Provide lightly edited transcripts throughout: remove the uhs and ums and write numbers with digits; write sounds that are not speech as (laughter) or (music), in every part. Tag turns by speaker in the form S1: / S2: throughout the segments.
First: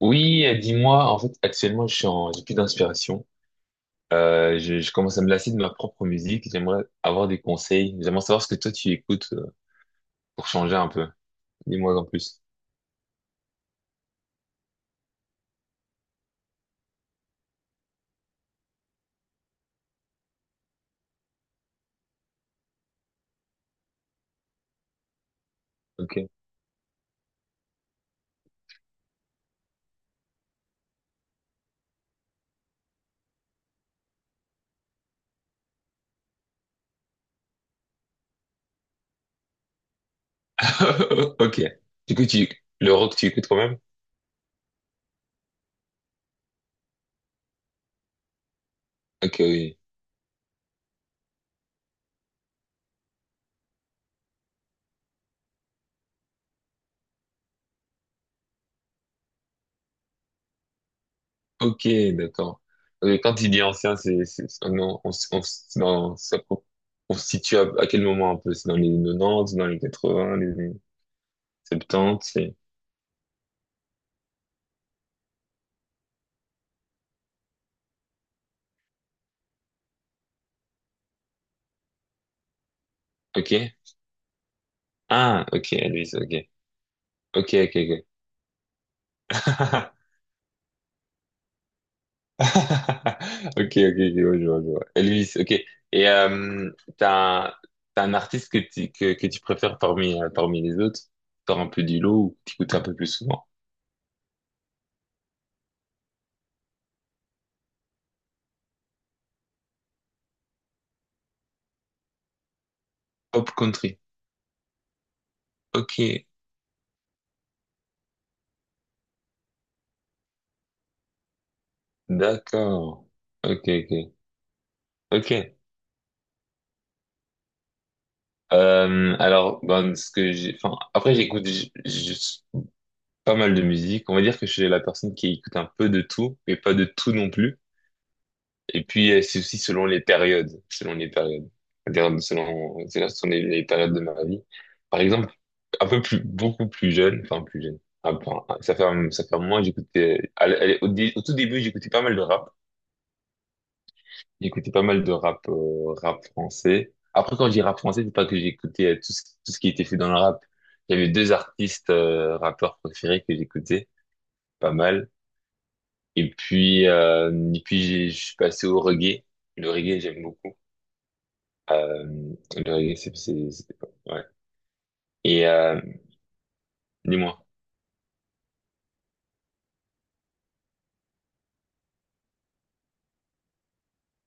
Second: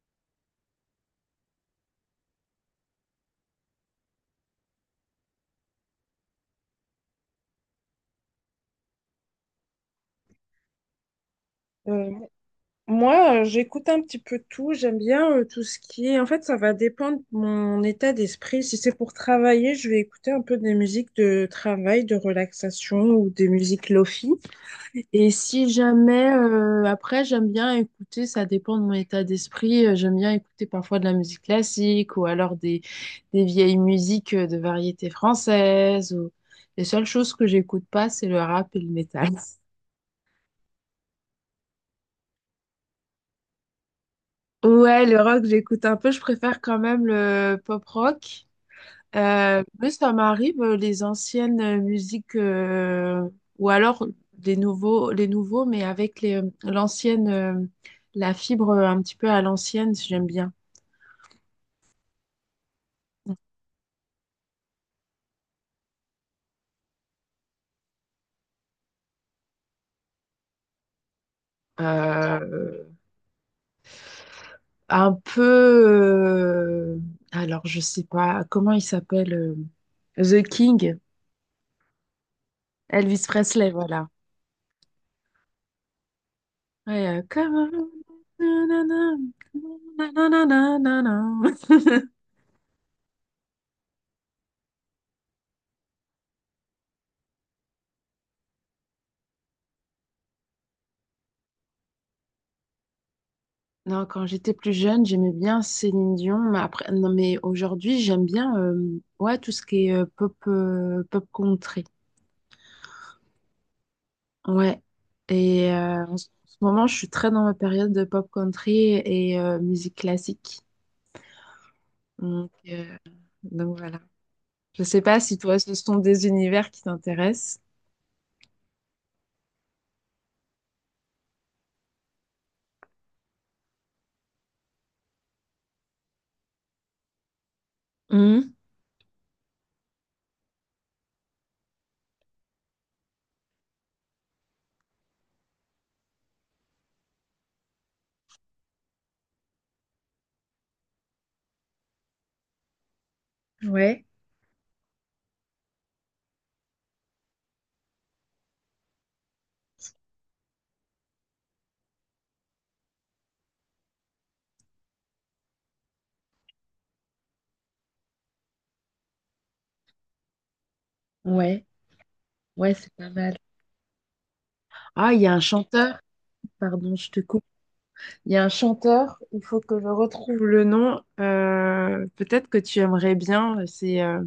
S1: Oui, dis-moi, en fait, actuellement, j'ai plus d'inspiration. Je commence à me lasser de ma propre musique. J'aimerais avoir des conseils. J'aimerais savoir ce que toi tu écoutes pour changer un peu. Dis-moi en
S2: Euh,
S1: plus.
S2: Moi, j'écoute un petit peu tout. J'aime bien tout ce qui est. En fait, ça va dépendre de mon état d'esprit. Si c'est pour travailler, je vais écouter un peu des musiques de travail, de relaxation ou des musiques lofi. Et si
S1: Ok.
S2: jamais, après, j'aime bien écouter, ça dépend de mon état d'esprit, j'aime bien écouter parfois de la musique classique ou alors des vieilles musiques de variété française. Ou. Les seules choses que j'écoute pas, c'est le rap et le métal. (laughs)
S1: (laughs) Ok. Du coup, le rock, tu écoutes quand même?
S2: Ouais, le rock, j'écoute un peu, je préfère quand même le pop rock.
S1: Ok, oui.
S2: Oui, ça m'arrive, les anciennes musiques, ou alors des nouveaux, les nouveaux, mais avec l'ancienne, la fibre un petit peu à l'ancienne, j'aime bien.
S1: Ok, d'accord. Quand tu dis ancien, c'est- on, s- c'est dans- ça co- on se situe à quel moment un peu? C'est dans les 90, dans les 80, les 70,
S2: Euh, un peu, alors je sais pas, comment il s'appelle, The King, Elvis
S1: ok?
S2: Presley, voilà.
S1: Ah, ok, Elvis, ok.
S2: Ouais,
S1: Ok,
S2: come
S1: ok, ok.
S2: on, na, na, na,
S1: (laughs)
S2: na, na, na, na, na, na.
S1: Ok, ok, ok, ouais, je vois. Elvis, ok. Et t'as un, t'as un artiste que tu préfères parmi, parmi les autres? Sors un peu du lot ou que tu écoutes un peu plus souvent?
S2: Non, quand j'étais plus jeune, j'aimais bien Céline Dion, mais après, non, mais aujourd'hui, j'aime bien ouais, tout ce qui est pop, pop country.
S1: Pop country.
S2: Ouais. Et
S1: Ok,
S2: en ce moment, je suis très dans ma période de pop country et musique classique. Donc, euh,
S1: d'accord. Ok,
S2: donc voilà.
S1: ok.
S2: Je sais pas
S1: Ok.
S2: si toi, ce sont des univers qui t'intéressent.
S1: Ben, ce que j'ai, enfin, après, j'écoute pas mal de musique. On va dire que je suis la personne qui écoute un peu de tout, mais pas de tout non plus.
S2: Mhm.
S1: Et puis, c'est aussi selon les périodes, c'est-à-dire selon les périodes de ma vie. Par exemple, un peu plus, beaucoup plus jeune, enfin plus jeune. Ah, bon, ça fait un moment, j'écoutais, à l- au, dé- au tout début, j'écoutais pas mal de rap.
S2: Ouais,
S1: J'écoutais pas mal de rap, rap français. Après, quand je dis rap français, c'est pas que j'écoutais tout ce qui était fait dans le rap. Il y avait deux artistes, rappeurs préférés que j'écoutais pas mal. Et puis, je suis passé au reggae. Le reggae, j'aime beaucoup.
S2: ouais,
S1: Euh,
S2: ouais,
S1: le
S2: c'est
S1: reggae,
S2: pas mal.
S1: ouais.
S2: Ah, il y a un
S1: Et
S2: chanteur, pardon, je te
S1: dis-moi,
S2: coupe. Il y a un chanteur, il faut que je retrouve le nom. Peut-être que tu aimerais bien. C'est, euh,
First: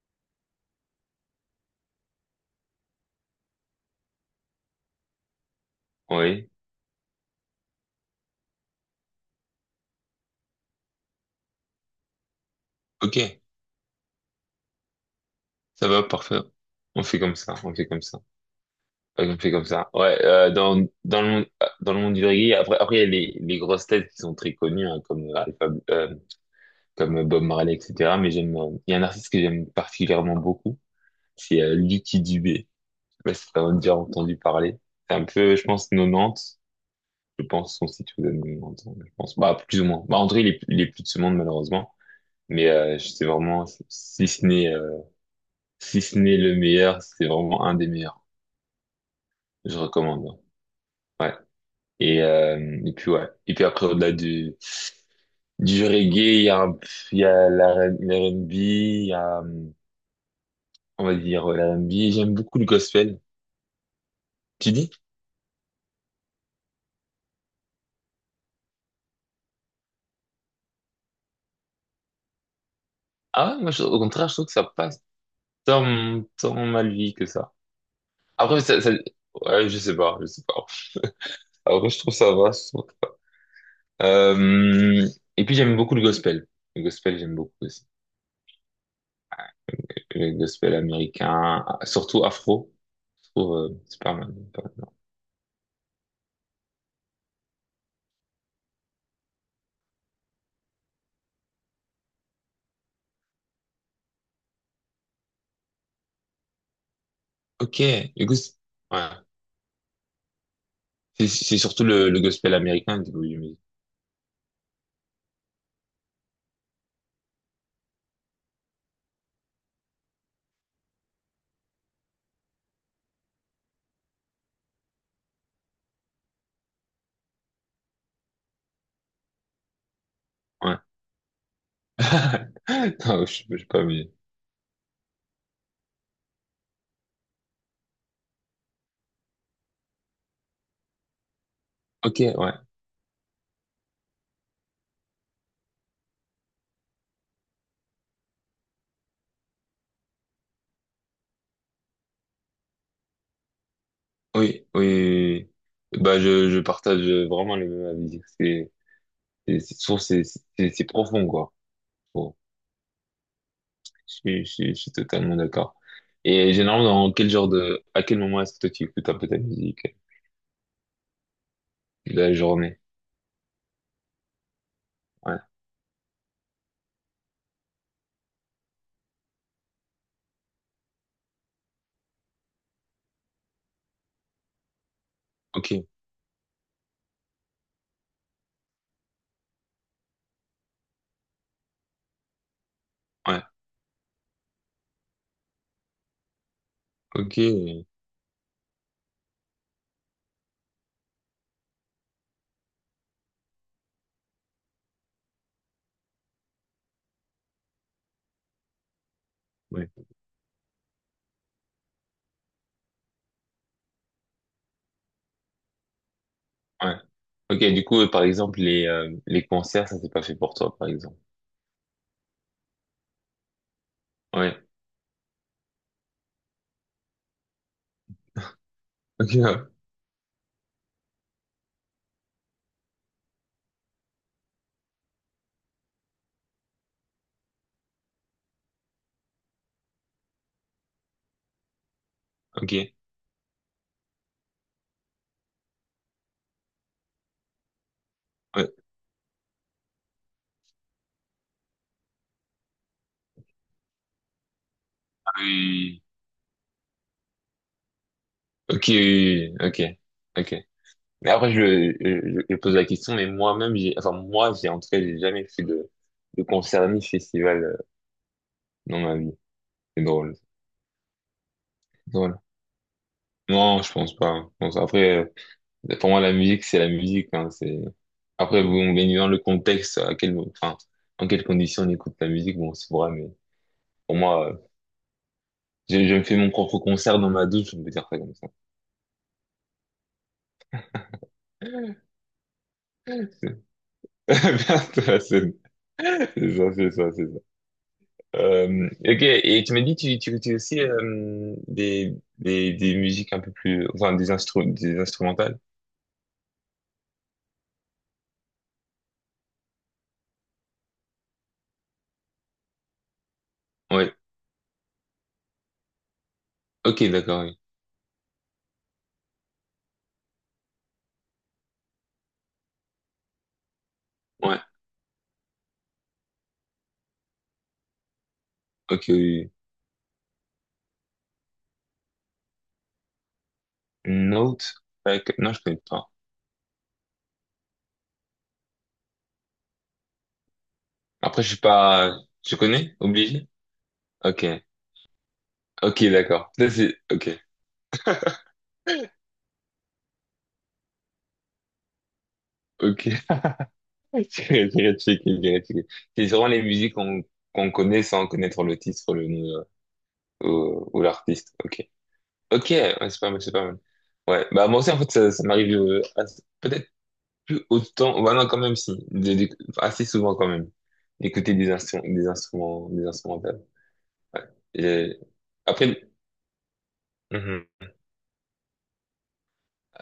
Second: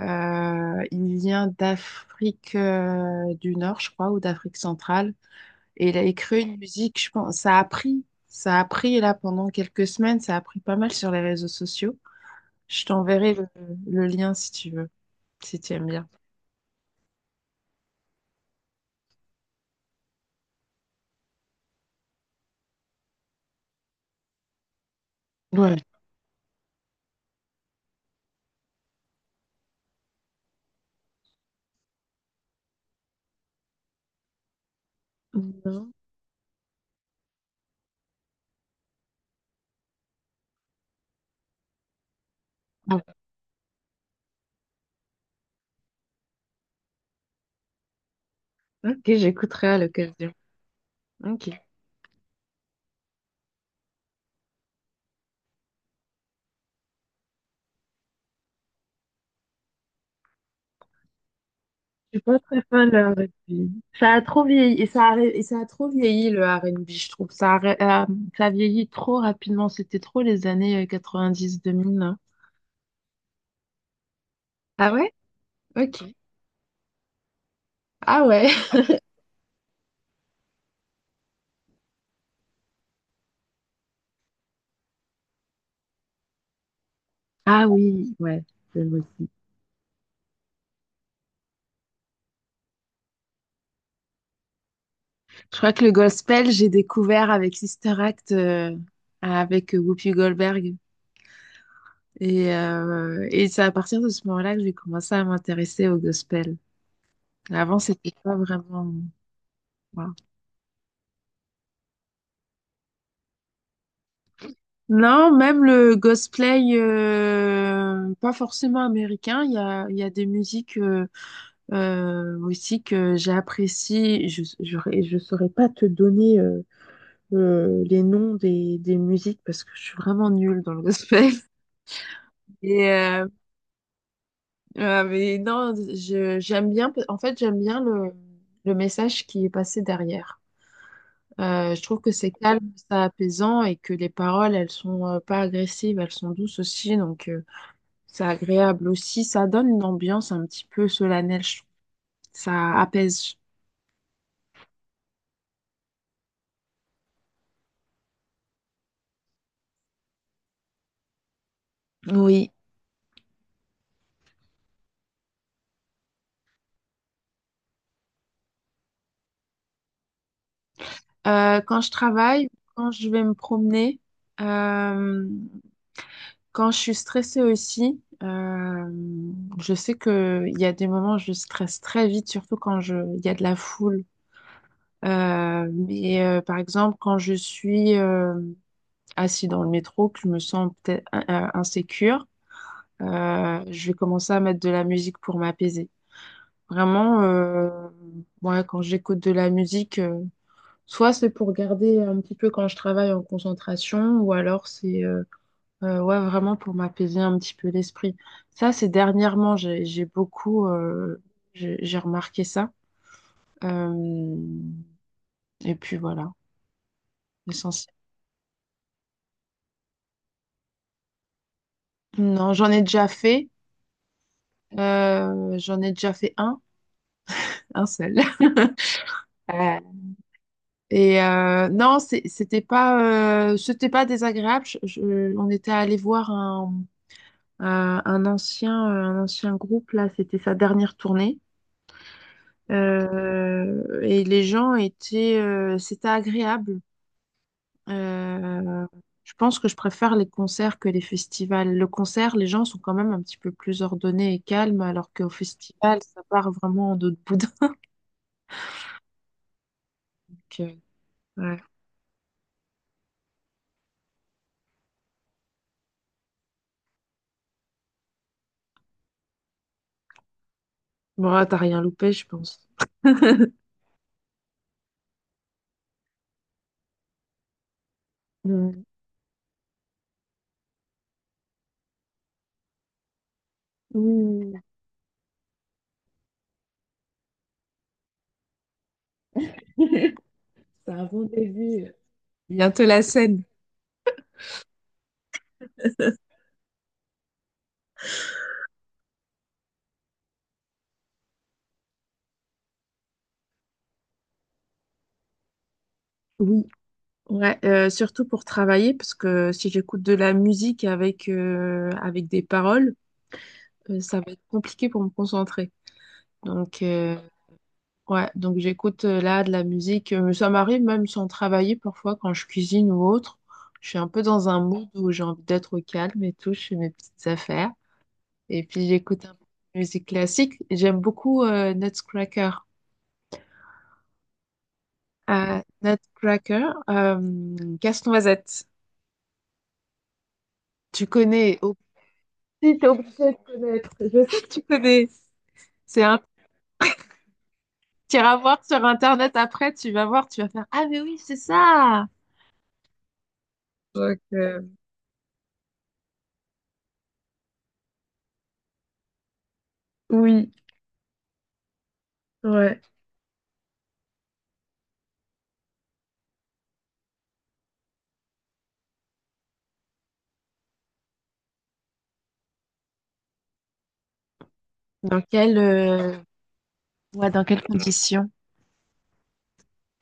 S2: euh, Il vient d'Afrique du Nord, je crois, ou d'Afrique centrale. Et il a écrit
S1: oui,
S2: une musique, je pense. Ça a pris là pendant quelques semaines. Ça a pris pas mal sur les réseaux sociaux. Je
S1: ok,
S2: t'enverrai le lien si tu veux, si tu aimes
S1: ça va,
S2: bien.
S1: parfait. On fait comme ça, on fait comme ça. Ouais, on fait comme ça. Ouais, dans le monde du reggae, après, il y a les grosses têtes qui sont très connues, hein, comme Alpha,
S2: Ouais.
S1: euh, comme Bob Marley, etc. Mais j'aime, il y a un artiste que j'aime particulièrement beaucoup, c'est Lucky Dubé. Je sais pas si t'as déjà entendu parler. C'est un peu, je pense,
S2: Non.
S1: 90. Je pense, son site vous donne 90, je pense. Bah, plus ou moins. Bah, en tout cas, il est plus de ce monde, malheureusement. Mais
S2: Ah,
S1: c'est vraiment, si ce n'est le meilleur, c'est vraiment un des meilleurs.
S2: ok, j'écouterai à
S1: Je
S2: l'occasion.
S1: recommande. Ouais.
S2: Ok.
S1: Et puis ouais. Et puis après, du reggae, il y a l'R&B, il y a, l'R&B.
S2: Je suis
S1: J'aime
S2: pas
S1: beaucoup
S2: très
S1: le
S2: fan de
S1: gospel.
S2: R&B. Ça a trop
S1: Tu
S2: vieilli et
S1: dis?
S2: ça a, et ça a trop vieilli le R&B, je trouve. Ça a vieilli trop rapidement. C'était trop les années 90-2000.
S1: Ah ouais, au contraire, je trouve que ça
S2: Ah
S1: passe
S2: ouais? Ok.
S1: tant, tant mal vie que ça.
S2: Ah ouais.
S1: Après, ça,
S2: (laughs)
S1: ça- ouais, je sais pas. Après, je trouve que ça va. Euh, j'aime beaucoup le gospel. Le gospel, j'aime beaucoup
S2: Ah
S1: aussi.
S2: oui, ouais. Je j'aime aussi.
S1: Que les gospels américains, surtout afro. Je trouve, c'est pas mal. Pas mal. Non.
S2: Je crois que le gospel, j'ai découvert avec Sister Act, avec Whoopi Goldberg. Et c'est à partir de ce moment-là que j'ai commencé à m'intéresser au gospel. Avant,
S1: Ok,
S2: c'était
S1: le
S2: pas
S1: gos-
S2: vraiment.
S1: ouais. C'est surtout le gospel américain, du coup, j'imagine.
S2: Non, même le cosplay, pas forcément américain, il y a des musiques aussi que j'apprécie. Je saurais pas te donner les noms des musiques parce que je suis vraiment nulle dans
S1: Ouais.
S2: le cosplay. (laughs)
S1: (laughs)
S2: Et, euh,
S1: Non, je sais pas, mais...
S2: mais non, j'aime bien, en fait, j'aime bien le message qui est passé derrière. Je trouve que
S1: Ok,
S2: c'est
S1: ouais. Oui,
S2: calme, c'est apaisant et que les paroles, elles sont pas agressives, elles sont douces aussi. C'est agréable aussi, ça donne une ambiance un petit peu solennelle, je trouve. Ça apaise.
S1: oui, oui, oui. Bah, je partage vraiment les mêmes avis. Je trouve que c'est profond, quoi. Bon,
S2: Oui.
S1: je suis totalement d'accord. Et généralement, dans quel genre de, à quel moment est-ce que toi tu écoutes un peu ta musique
S2: Quand je
S1: de la
S2: travaille,
S1: journée?
S2: quand je vais me promener, euh,
S1: Ouais.
S2: quand je suis stressée aussi, je sais que il y a des moments où je stresse très vite, surtout il y a de la foule.
S1: Ok,
S2: Par exemple, quand je suis assis dans le métro, que je me sens peut-être insécure,
S1: ouais,
S2: je vais commencer à mettre de la musique pour m'apaiser. Vraiment,
S1: ok.
S2: ouais, quand j'écoute de la musique, soit c'est pour garder un petit peu quand je travaille en concentration, ou alors c'est, ouais, vraiment pour m'apaiser un petit peu l'esprit. Ça, c'est dernièrement, j'ai,
S1: Ouais.
S2: j'ai beaucoup, j'ai remarqué ça. Euh, et puis voilà,
S1: Ouais. Ok, du
S2: l'essentiel.
S1: coup, par exemple, les concerts, ça c'est pas fait pour toi, par exemple.
S2: Non, j'en ai déjà fait.
S1: Ouais.
S2: J'en ai déjà fait un seul.
S1: (laughs)
S2: (laughs) Et non, c'était pas désagréable. On était allé voir un ancien groupe là. C'était sa dernière tournée.
S1: Ok, ouais. Ok.
S2: Et les gens étaient, c'était agréable.
S1: Ouais.
S2: Euh, je pense que je préfère les concerts que les festivals. Le concert, les gens sont quand même un petit peu plus ordonnés et calmes, alors qu'au
S1: Ah
S2: festival,
S1: oui.
S2: ça part vraiment en d'autres boudin.
S1: Ok, oui, oui, ok, ok.
S2: Donc, euh,
S1: Mais après,
S2: (laughs) ouais.
S1: je pose la question, mais moi-même, j'ai, en tout cas, j'ai jamais fait de concert ni festival dans ma vie. C'est drôle,
S2: Bon, t'as rien
S1: c'est
S2: loupé, je
S1: drôle.
S2: pense. (laughs)
S1: Non, je pense pas, hein. Après, pour moi, la musique, c'est la musique, hein, c'est, après,
S2: Mm.
S1: bon, bien évidemment, le contexte, à quel, enfin, en quelles conditions on écoute la musique, bon, c'est vrai, mais pour
S2: Oui,
S1: moi, je me fais mon propre concert dans ma douche, on peut dire ça comme ça. (laughs) C'est ça, c'est ça, c'est ça, c'est ça. Ok, et tu m'as dit, tu écoutais aussi des musiques un peu plus, des instrumentales.
S2: oui, oui. Ouais, surtout pour travailler, parce que si j'écoute de la musique avec des paroles,
S1: Ouais,
S2: ça va être compliqué pour me concentrer. Donc,
S1: ok, d'accord, oui.
S2: ouais, j'écoute là de la musique. Ça m'arrive même sans travailler parfois quand je cuisine ou autre. Je suis un peu dans un
S1: Ouais,
S2: mood où j'ai envie d'être au calme et tout, je fais mes petites affaires. Et puis
S1: ok,
S2: j'écoute un peu
S1: oui,
S2: de musique classique. J'aime beaucoup Nutcracker.
S1: oui. Note, ouais, non, je connais pas.
S2: Nutcracker, Casse-Noisette. Tu
S1: Après, je suis
S2: connais,
S1: pas, je
S2: Si, t'es
S1: connais,
S2: obligé de
S1: obligé?
S2: connaître. Je sais
S1: Ok,
S2: que tu connais. C'est
S1: ok,
S2: un
S1: d'accord. Ok,
S2: petit voir sur Internet après, tu vas voir, tu vas faire: ah, mais oui, c'est ça!
S1: ok.
S2: Donc,
S1: (laughs)
S2: euh,
S1: C'est Grétchik. C'est sûrement les musiques qu'on connaît sans connaître le titre, le nom
S2: oui,
S1: ou l'artiste. Ok. Ok,
S2: ouais.
S1: ouais, c'est pas mal, c'est pas mal. Ouais, bah moi aussi en fait ça m'arrive peut-être plus autant, bah non quand même si, assez souvent quand même, d'écouter des instrumentales. Ouais. Et
S2: Dans quelle,
S1: après,
S2: euh, ouais, dans quelles
S1: mhm.
S2: conditions?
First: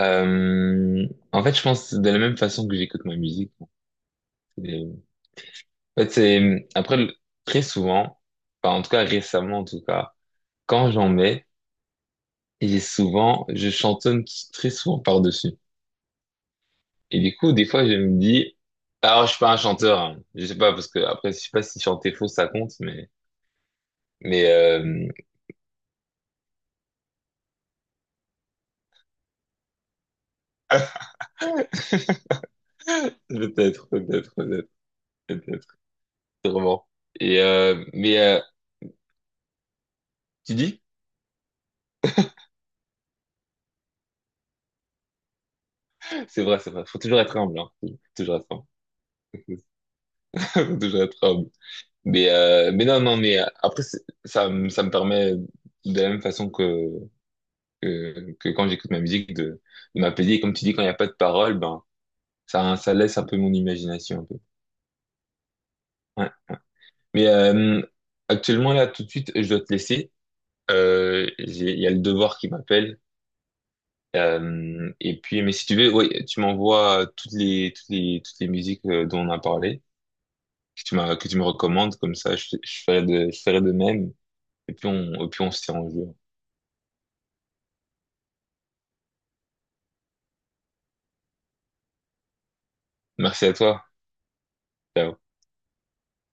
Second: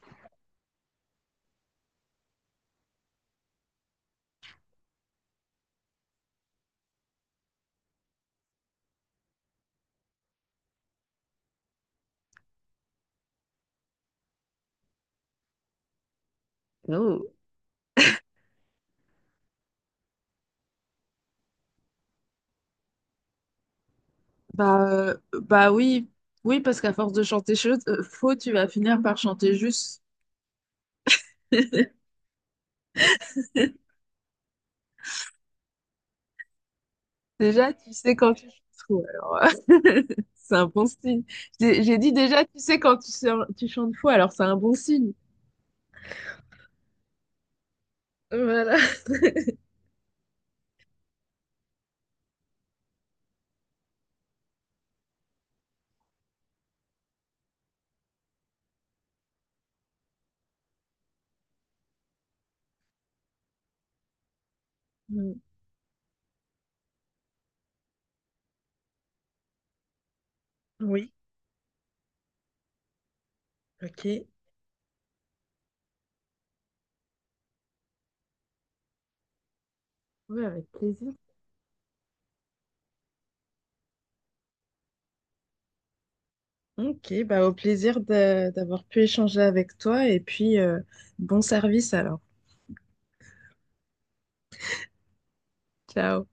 S1: Euh, en fait je pense de la même façon que j'écoute ma musique. Et, en fait très souvent, enfin en tout cas récemment en tout cas. Quand j'en mets, je chantonne très souvent par-dessus. Et du coup, des fois, je me dis, alors je suis pas un chanteur, hein. Je sais pas, parce que après, je sais pas si chanter faux, ça compte, mais, mais, euh...
S2: Juste,
S1: (laughs) peut-être,
S2: (laughs)
S1: peut-être, peut-être, peut-être, sûrement. Et,
S2: déjà, tu sais quand tu chantes fou, alors, euh, (laughs) c'est
S1: tu
S2: un
S1: dis?
S2: bon signe. J'ai dit déjà, tu sais quand tu chantes fou, alors c'est un bon signe.
S1: C'est vrai, c'est vrai. Faut toujours être humble, hein. Faut toujours être
S2: Voilà.
S1: humble. (laughs) Faut toujours être humble. Mais non, non, mais après, c'est- ça me permet de la même façon que quand j'écoute ma musique de m'apaiser. Et comme tu dis, quand il n'y a pas de parole, ben, ça laisse un peu mon imagination un peu.
S2: Mm.
S1: Ouais. Mais actuellement, là, tout de suite, je dois te laisser.
S2: Oui,
S1: Il y a le devoir qui m'appelle.
S2: ok.
S1: Et puis, mais si tu veux, ouais, tu m'envoies toutes les musiques dont on a parlé,
S2: Ouais, avec plaisir.
S1: que tu me recommandes, comme ça, je ferai je ferai de même. Et puis on se tient au jeu.
S2: Ok, bah au plaisir d'avoir pu échanger avec toi et puis bon service alors.
S1: Merci à toi. Ciao.
S2: Ciao.